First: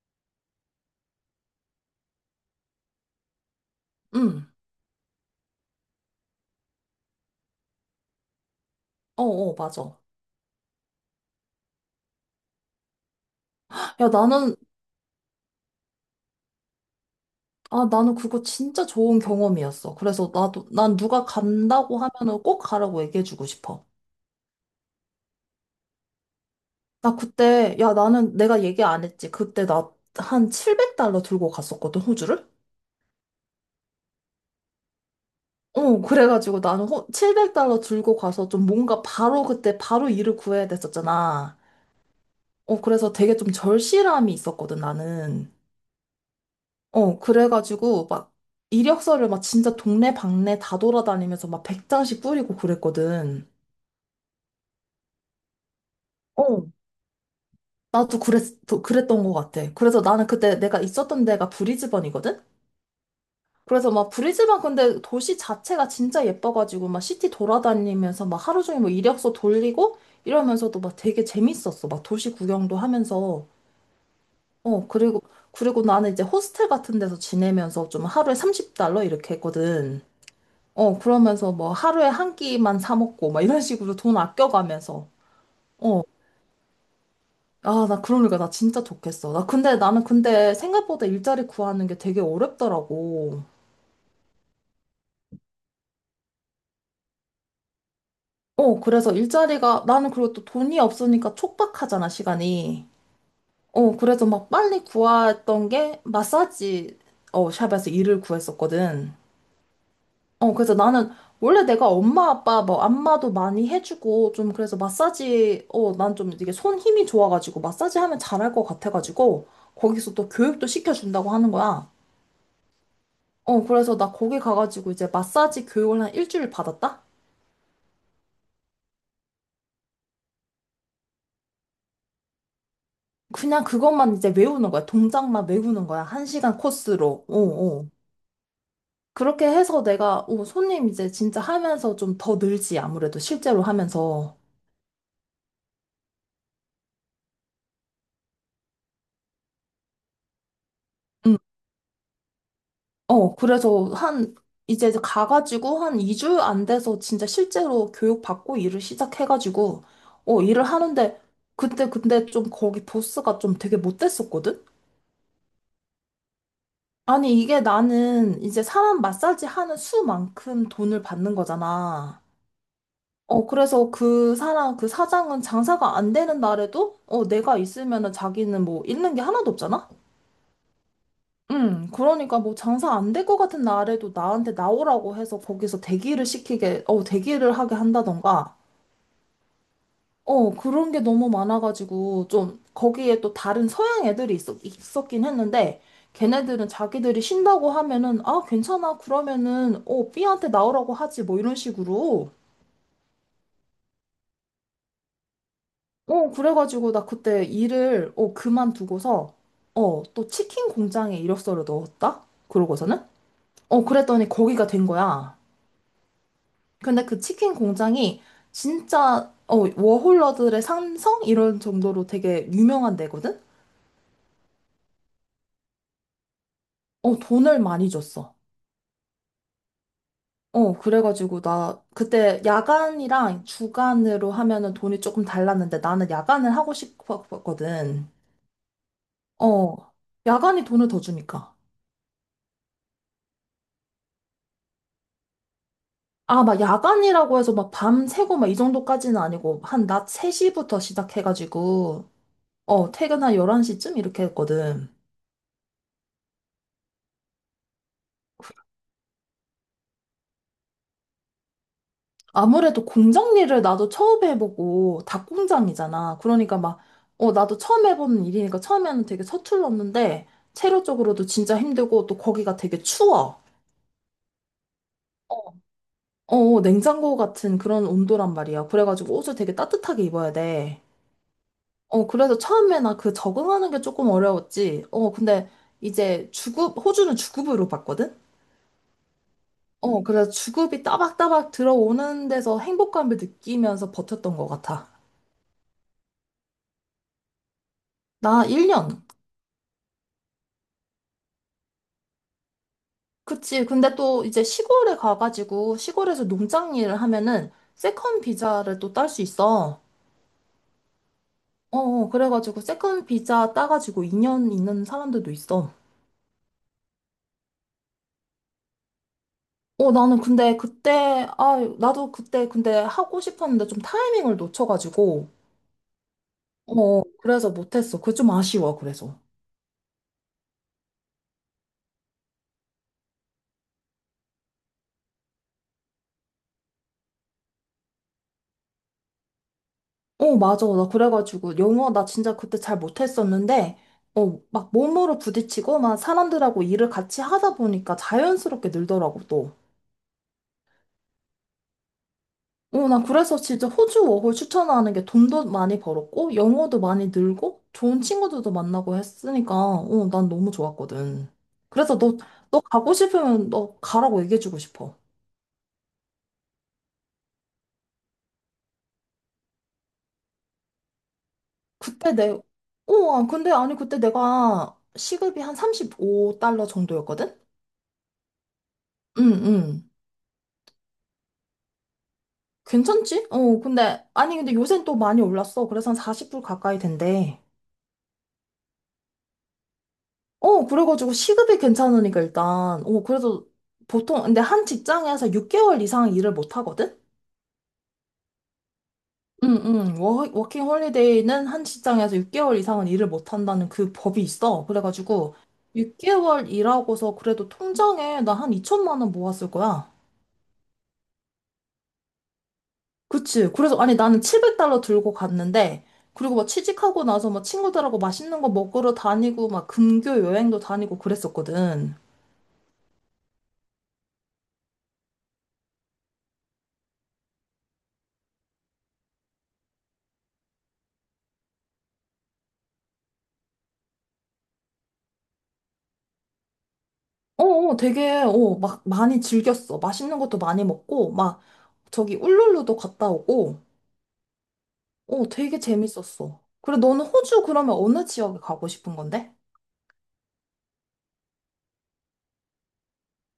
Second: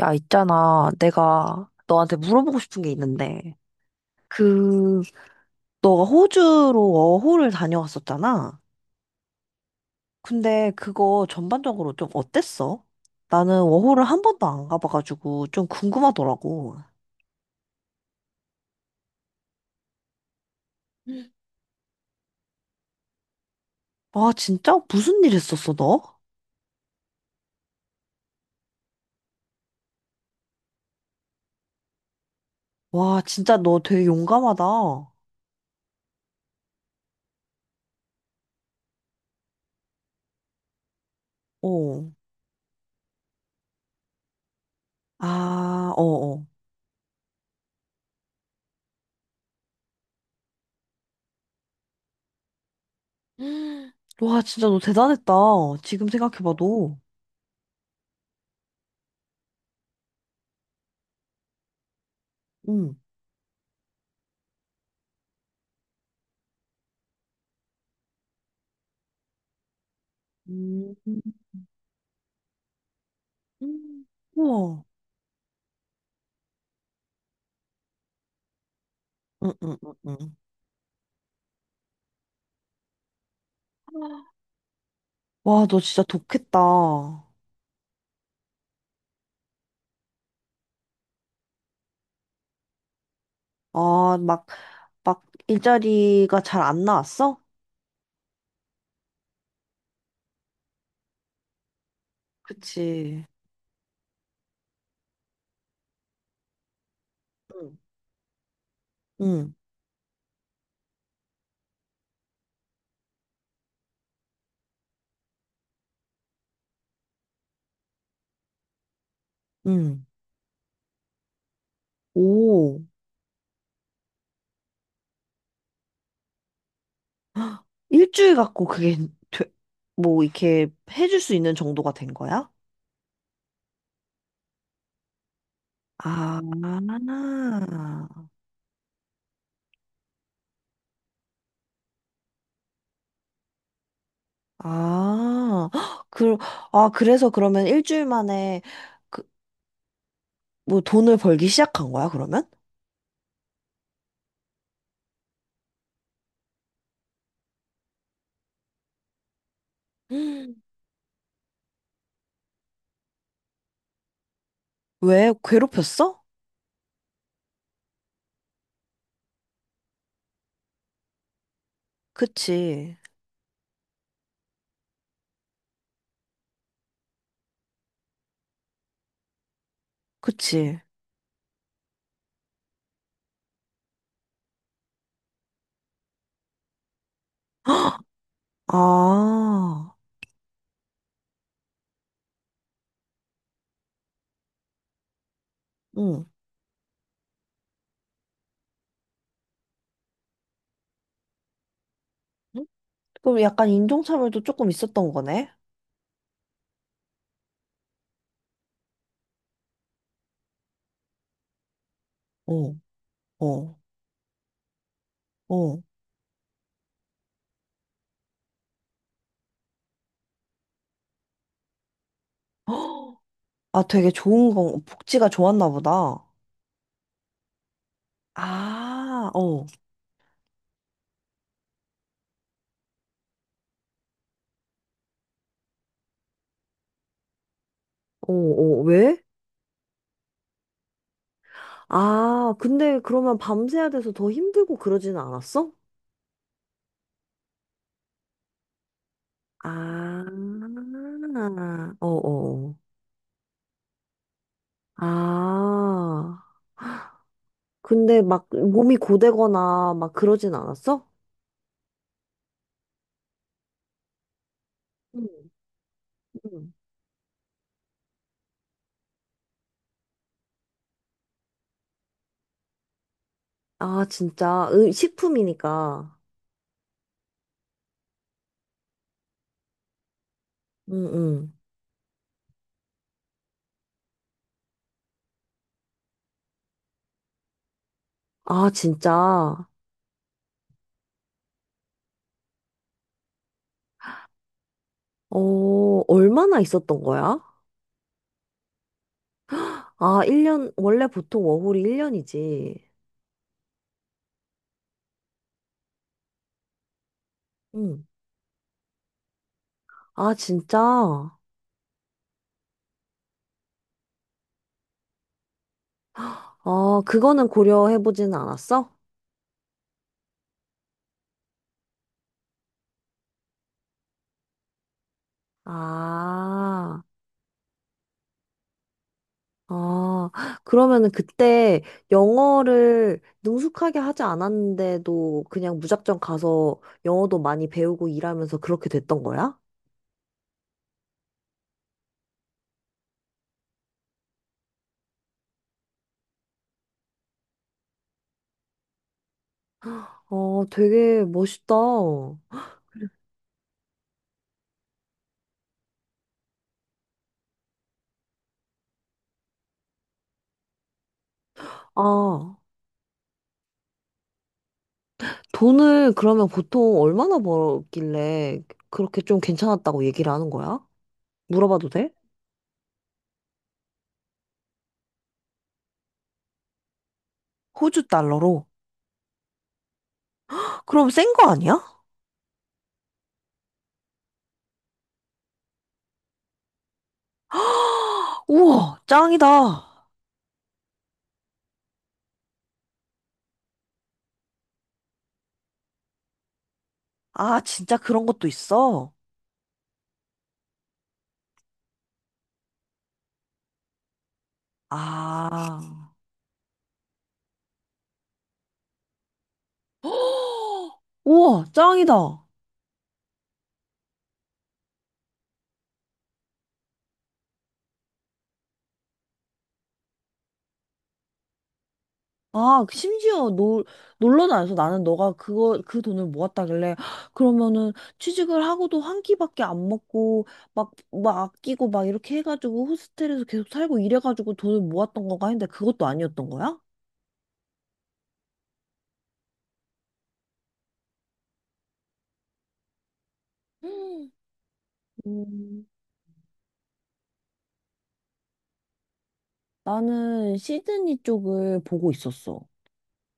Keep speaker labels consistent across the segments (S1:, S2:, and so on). S1: 야, 있잖아. 내가 너한테 물어보고 싶은 게 있는데,
S2: 응.
S1: 그, 너가 호주로 워홀을 다녀왔었잖아.
S2: 어어, 맞아.
S1: 근데 그거 전반적으로 좀 어땠어? 나는 워홀을
S2: 야,
S1: 한 번도
S2: 나는,
S1: 안 가봐가지고 좀 궁금하더라고.
S2: 나는 그거 진짜 좋은 경험이었어. 그래서 난 누가 간다고 하면은 꼭 가라고 얘기해주고 싶어.
S1: 와, 진짜? 무슨 일 했었어, 너?
S2: 야, 나는 내가 얘기 안 했지. 그때 나 한 700달러 들고 갔었거든, 호주를?
S1: 와, 진짜 너 되게 용감하다. 어.
S2: 그래가지고 700달러 들고 가서 좀 뭔가 바로 그때 바로 일을 구해야 됐었잖아. 그래서 되게 좀 절실함이 있었거든, 나는.
S1: 아, 어, 어.
S2: 그래가지고 막 이력서를 막 진짜 동네 방네 다 돌아다니면서 막 100장씩 뿌리고 그랬거든.
S1: 음. 와, 진짜 너 대단했다. 지금
S2: 어,
S1: 생각해봐도.
S2: 나도 그랬, 그랬던 것 같아. 그래서 나는 그때 내가 있었던 데가 브리즈번이거든?
S1: 응.
S2: 그래서 막 브리즈번 근데 도시 자체가 진짜 예뻐가지고 막 시티 돌아다니면서 막 하루 종일 뭐 이력서 돌리고 이러면서도
S1: 음,
S2: 막 되게 재밌었어. 막 도시 구경도 하면서.
S1: 음. 우와.
S2: 어, 그리고, 그리고 나는 이제 호스텔 같은 데서 지내면서 좀 하루에 30달러 이렇게
S1: 응, 응, 응,
S2: 했거든.
S1: 응.
S2: 그러면서 뭐 하루에 한 끼만 사 먹고 막 이런 식으로 돈 아껴가면서.
S1: 와, 너
S2: 어.
S1: 진짜 독했다. 아.
S2: 아, 나 그러니까 나 진짜 좋겠어. 나 근데 나는 근데 생각보다 일자리 구하는 게 되게 어렵더라고.
S1: 막, 막, 일자리가 잘 안 나왔어?
S2: 그래서 일자리가 나는 그리고 또 돈이 없으니까 촉박하잖아, 시간이.
S1: 그치.
S2: 그래서 막 빨리 구했던 게 마사지
S1: 응,
S2: 샵에서 일을 구했었거든.
S1: 응,
S2: 그래서 나는 원래 내가 엄마 아빠 뭐 안마도 많이 해주고 좀 그래서 마사지 난 좀 이게 손 힘이 좋아가지고 마사지 하면 잘할 것 같아가지고
S1: 응.
S2: 거기서 또 교육도 시켜준다고 하는 거야.
S1: 오.
S2: 그래서 나 거기 가가지고 이제 마사지 교육을 한 일주일 받았다?
S1: 일주일 갖고 그게, 되, 뭐, 이렇게 해줄 수 있는 정도가 된 거야?
S2: 그냥 그것만 이제 외우는 거야. 동작만 외우는 거야. 한
S1: 아.
S2: 시간 코스로. 어, 어. 그렇게 해서 내가 손님 이제 진짜 하면서 좀 더 늘지 아무래도 실제로 하면서.
S1: 아, 헉, 아, 그래서 그러면 일주일 만에, 그, 뭐, 돈을
S2: 음.
S1: 벌기 시작한 거야, 그러면?
S2: 어, 그래서 한, 이제 가가지고 한 2주 안 돼서 진짜 실제로 교육받고 일을 시작해가지고,
S1: 음.
S2: 일을 하는데, 그때 근데 좀 거기 보스가 좀 되게 못됐었거든?
S1: 왜? 괴롭혔어?
S2: 아니, 이게 나는 이제 사람 마사지 하는 수만큼 돈을 받는 거잖아.
S1: 그치,
S2: 그래서 그 사장은 장사가 안 되는 날에도, 내가 있으면은 자기는 뭐 잃는 게 하나도 없잖아?
S1: 그치.
S2: 응, 그러니까 뭐 장사 안 될 것 같은 날에도 나한테 나오라고 해서 거기서 대기를 하게 한다던가,
S1: 아,
S2: 그런 게 너무 많아가지고 좀 거기에 또 다른 서양 애들이 있었긴 했는데
S1: 응.
S2: 걔네들은 자기들이 쉰다고 하면은 아, 괜찮아. 그러면은 B한테 나오라고 하지 뭐 이런 식으로.
S1: 응? 그럼 약간 인종차별도 조금 있었던 거네?
S2: 그래가지고 나 그때 일을 그만두고서 또 치킨 공장에 이력서를 넣었다?
S1: 어,
S2: 그러고서는?
S1: 어,
S2: 그랬더니 거기가 된 거야.
S1: 어.
S2: 근데 그 치킨 공장이 진짜 워홀러들의 삼성 이런 정도로 되게 유명한
S1: 헉.
S2: 데거든?
S1: 아, 되게 좋은 건, 복지가 좋았나 보다.
S2: 돈을 많이 줬어.
S1: 아, 어.
S2: 그래가지고 나 그때 야간이랑 주간으로 하면은 돈이 조금 달랐는데 나는 야간을 하고 싶었거든.
S1: 어, 어, 왜?
S2: 어, 야간이 돈을 더 주니까.
S1: 아, 근데 그러면 밤새야 돼서 더 힘들고 그러진 않았어?
S2: 아, 막 야간이라고 해서 막 밤 새고 막 이 정도까지는 아니고 한 낮
S1: 아,
S2: 3시부터
S1: 어,
S2: 시작해가지고
S1: 어.
S2: 퇴근 한 11시쯤 이렇게 했거든.
S1: 아, 근데 막 몸이 고되거나 막 그러진 않았어?
S2: 아무래도 공장 일을 나도 처음 해보고 닭
S1: 응,
S2: 공장이잖아. 그러니까
S1: 응.
S2: 막, 나도 처음 해보는 일이니까 처음에는 되게 서툴렀는데, 체력적으로도 진짜 힘들고, 또 거기가 되게 추워.
S1: 아, 진짜.
S2: 어.
S1: 식품이니까.
S2: 냉장고 같은 그런 온도란 말이야. 그래가지고 옷을 되게 따뜻하게 입어야 돼.
S1: 응, 응.
S2: 그래서 처음에 나 그 적응하는 게 조금 어려웠지. 근데 이제 호주는 주급으로 봤거든?
S1: 아, 진짜.
S2: 그래서 주급이 따박따박 들어오는 데서 행복감을 느끼면서 버텼던 것 같아.
S1: 어, 얼마나 있었던 거야?
S2: 나 1년.
S1: 아, 1년, 원래 보통 워홀이 1년이지.
S2: 그치. 근데 또 이제 시골에 가가지고 시골에서 농장 일을 하면은
S1: 응.
S2: 세컨 비자를 또 딸 수 있어.
S1: 아, 진짜.
S2: 그래가지고 세컨 비자 따가지고 2년 있는 사람들도 있어.
S1: 아, 그거는 고려해보지는 않았어?
S2: 어, 나는 근데 그때, 아, 나도 그때 근데 하고 싶었는데 좀 타이밍을 놓쳐가지고,
S1: 아,
S2: 그래서 못했어. 그게 좀 아쉬워, 그래서.
S1: 아, 그러면은 그때 영어를 능숙하게 하지 않았는데도 그냥 무작정 가서 영어도 많이 배우고 일하면서 그렇게 됐던 거야?
S2: 맞아. 나 그래가지고 영어 나 진짜 그때 잘 못했었는데, 막 몸으로 부딪히고 막 사람들하고 일을 같이 하다 보니까 자연스럽게 늘더라고, 또.
S1: 어, 되게 멋있다.
S2: 나 그래서 진짜 호주 워홀 추천하는 게 돈도 많이 벌었고, 영어도 많이 늘고, 좋은 친구들도 만나고 했으니까, 난 너무 좋았거든. 그래서
S1: 아,
S2: 너 가고 싶으면 너 가라고 얘기해주고 싶어.
S1: 돈을 그러면 보통 얼마나 벌길래 그렇게 좀 괜찮았다고 얘기를 하는 거야? 물어봐도 돼?
S2: 그때 내, 어, 아, 근데 아니, 그때 내가 시급이 한 35달러 정도였거든?
S1: 호주 달러로?
S2: 응, 응.
S1: 그럼 센 거 아니야?
S2: 괜찮지? 아니, 근데 요새는 또 많이 올랐어. 그래서 한 40불 가까이 된대.
S1: 우와, 짱이다.
S2: 그래가지고 시급이 괜찮으니까 일단, 그래서 근데 한 직장에서 6개월 이상 일을 못 하거든?
S1: 아, 진짜 그런 것도 있어?
S2: 응, 응. 워킹 홀리데이는 한 직장에서 6개월 이상은 일을 못 한다는 그 법이 있어. 그래가지고,
S1: 아.
S2: 6개월 일하고서 그래도 통장에 나 한 2천만 원 모았을 거야.
S1: 우와, 짱이다.
S2: 그치. 그래서, 아니, 나는 700달러 들고 갔는데, 그리고 막 취직하고 나서 막 친구들하고 맛있는 거 먹으러 다니고, 막 금교 여행도 다니고 그랬었거든.
S1: 아, 심지어 놀러 다녀서 나는 너가 그 돈을 모았다길래, "헉, 그러면은 취직을 하고도 한 끼밖에 안 먹고, 막, 막 아끼고 막 이렇게 해가지고 호스텔에서 계속 살고 이래가지고 돈을 모았던 건가 했는데 그것도 아니었던 거야?
S2: 어, 되게, 막 많이 즐겼어. 맛있는 것도 많이 먹고, 막 저기 울룰루도 갔다 오고,
S1: 음,
S2: 되게
S1: 음,
S2: 재밌었어. 그래, 너는 호주 그러면 어느 지역에 가고 싶은 건데?
S1: 나는 시드니 쪽을 보고 있었어.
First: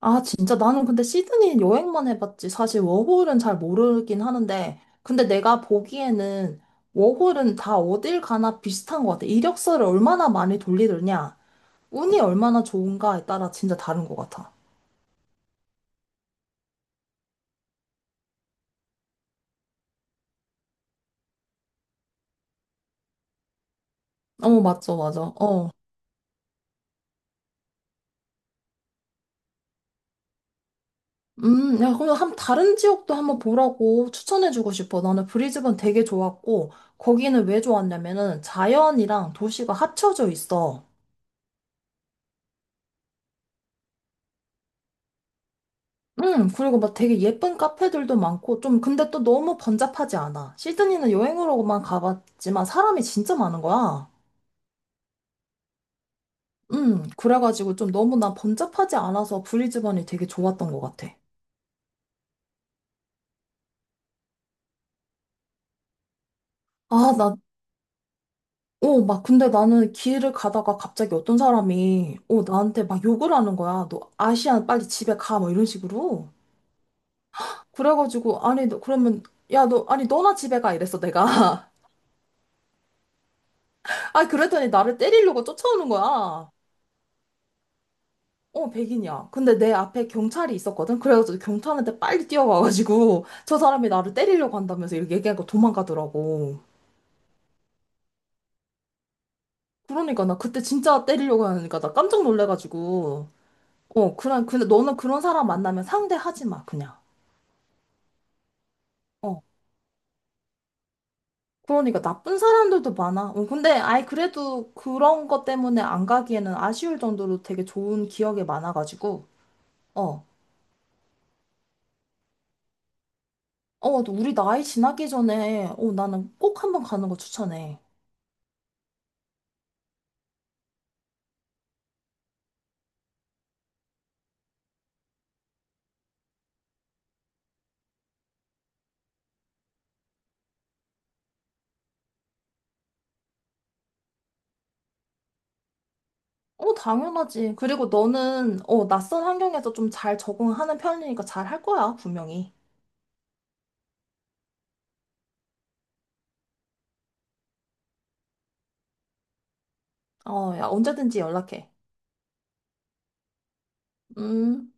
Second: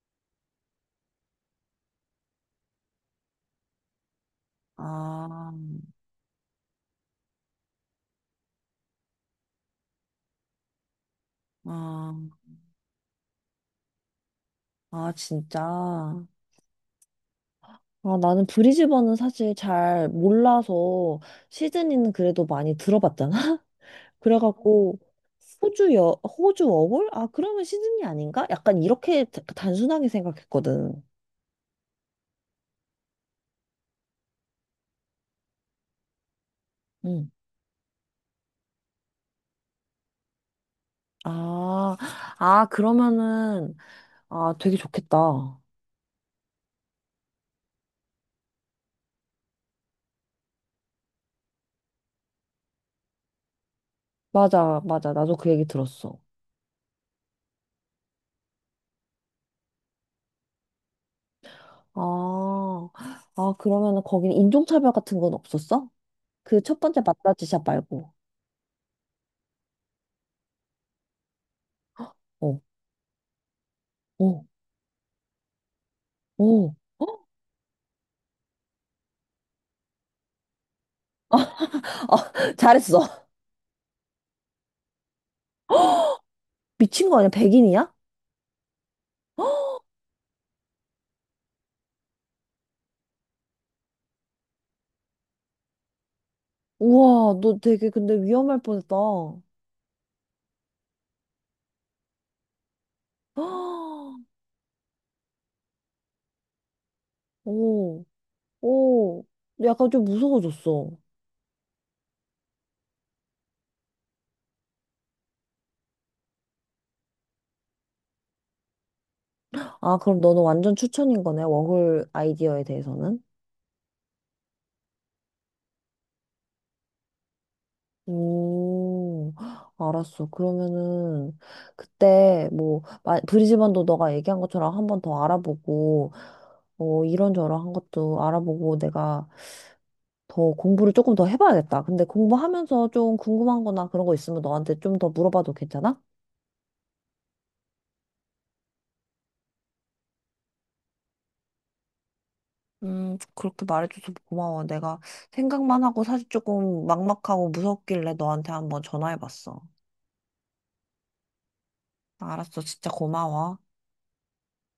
S2: 아, 진짜 나는 근데 시드니 여행만 해봤지. 사실 워홀은 잘 모르긴 하는데, 근데
S1: 아,
S2: 내가 보기에는 워홀은 다 어딜 가나 비슷한 것 같아. 이력서를 얼마나 많이 돌리느냐,
S1: 아,
S2: 운이 얼마나 좋은가에 따라 진짜 다른 것 같아.
S1: 아, 진짜. 아, 나는 브리즈번은 사실 잘 몰라서 시드니는 그래도 많이 들어봤잖아.
S2: 맞죠,
S1: 그래갖고
S2: 맞아. 어.
S1: 호주 여 호주 워홀? 아, 그러면 시드니 아닌가? 약간 이렇게 단순하게 생각했거든.
S2: 야, 그럼 한 다른 지역도 한번 보라고 추천해주고 싶어. 나는 브리즈번 되게 좋았고,
S1: 응.
S2: 거기는 왜 좋았냐면은 자연이랑 도시가 합쳐져 있어.
S1: 아, 아 그러면은 아 되게 좋겠다.
S2: 그리고 막 되게 예쁜 카페들도 많고, 좀 근데 또 너무 번잡하지 않아. 시드니는 여행으로만 가봤지만 사람이 진짜 많은 거야.
S1: 맞아, 맞아. 나도 그 얘기 들었어.
S2: 그래가지고 좀 너무 나 번잡하지 않아서 브리즈번이 되게 좋았던 것 같아.
S1: 아, 아 그러면은 거기는 인종차별 같은 건 없었어? 그 첫 번째
S2: 아, 나
S1: 마사지샵 말고.
S2: 근데 나는 길을 가다가 갑자기 어떤 사람이,
S1: 어,
S2: 나한테 막 욕을 하는 거야. 너
S1: 어,
S2: 아시안 빨리 집에 가. 막 이런 식으로.
S1: 어.
S2: 그래가지고, 아니, 너, 그러면, 야, 너, 아니, 너나 집에 가. 이랬어, 내가.
S1: 아, 잘했어.
S2: 아, 그랬더니 나를 때리려고 쫓아오는 거야.
S1: 미친 거 아니야? 백인이야?
S2: 백인이야. 근데 내 앞에 경찰이 있었거든. 그래가지고 경찰한테 빨리 뛰어가가지고, 저 사람이 나를 때리려고 한다면서 이렇게 얘기하고 도망가더라고.
S1: 우와, 너 되게 근데 위험할 뻔했다.
S2: 그러니까 나 그때 진짜 때리려고 하니까 나 깜짝 놀래가지고, 근데 너는 그런 사람 만나면 상대하지 마, 그냥.
S1: 오. 오,
S2: 어.
S1: 약간 좀 무서워졌어.
S2: 그러니까 나쁜 사람들도 많아. 근데 아이 그래도 그런 것 때문에 안 가기에는 아쉬울 정도로 되게 좋은 기억이 많아가지고.
S1: 아, 그럼
S2: 어.
S1: 너는 완전 추천인 거네, 워홀 아이디어에 대해서는?
S2: 또 우리 나이 지나기 전에 나는 꼭 한번 가는 거 추천해.
S1: 오. 알았어. 그러면은, 그때, 뭐, 브리즈번도 너가 얘기한 것처럼 한번 더 알아보고, 이런저런 한 것도 알아보고 내가 더 공부를 조금 더 해봐야겠다. 근데 공부하면서 좀 궁금한 거나 그런 거 있으면 너한테 좀 더 물어봐도 괜찮아?
S2: 당연하지. 그리고 너는 낯선 환경에서 좀 잘 적응하는 편이니까 잘 할 거야, 분명히.
S1: 그렇게 말해줘서 고마워. 내가 생각만 하고 사실 조금 막막하고 무섭길래 너한테 한번 전화해봤어.
S2: 야, 언제든지 연락해.
S1: 알았어. 진짜 고마워.
S2: 음.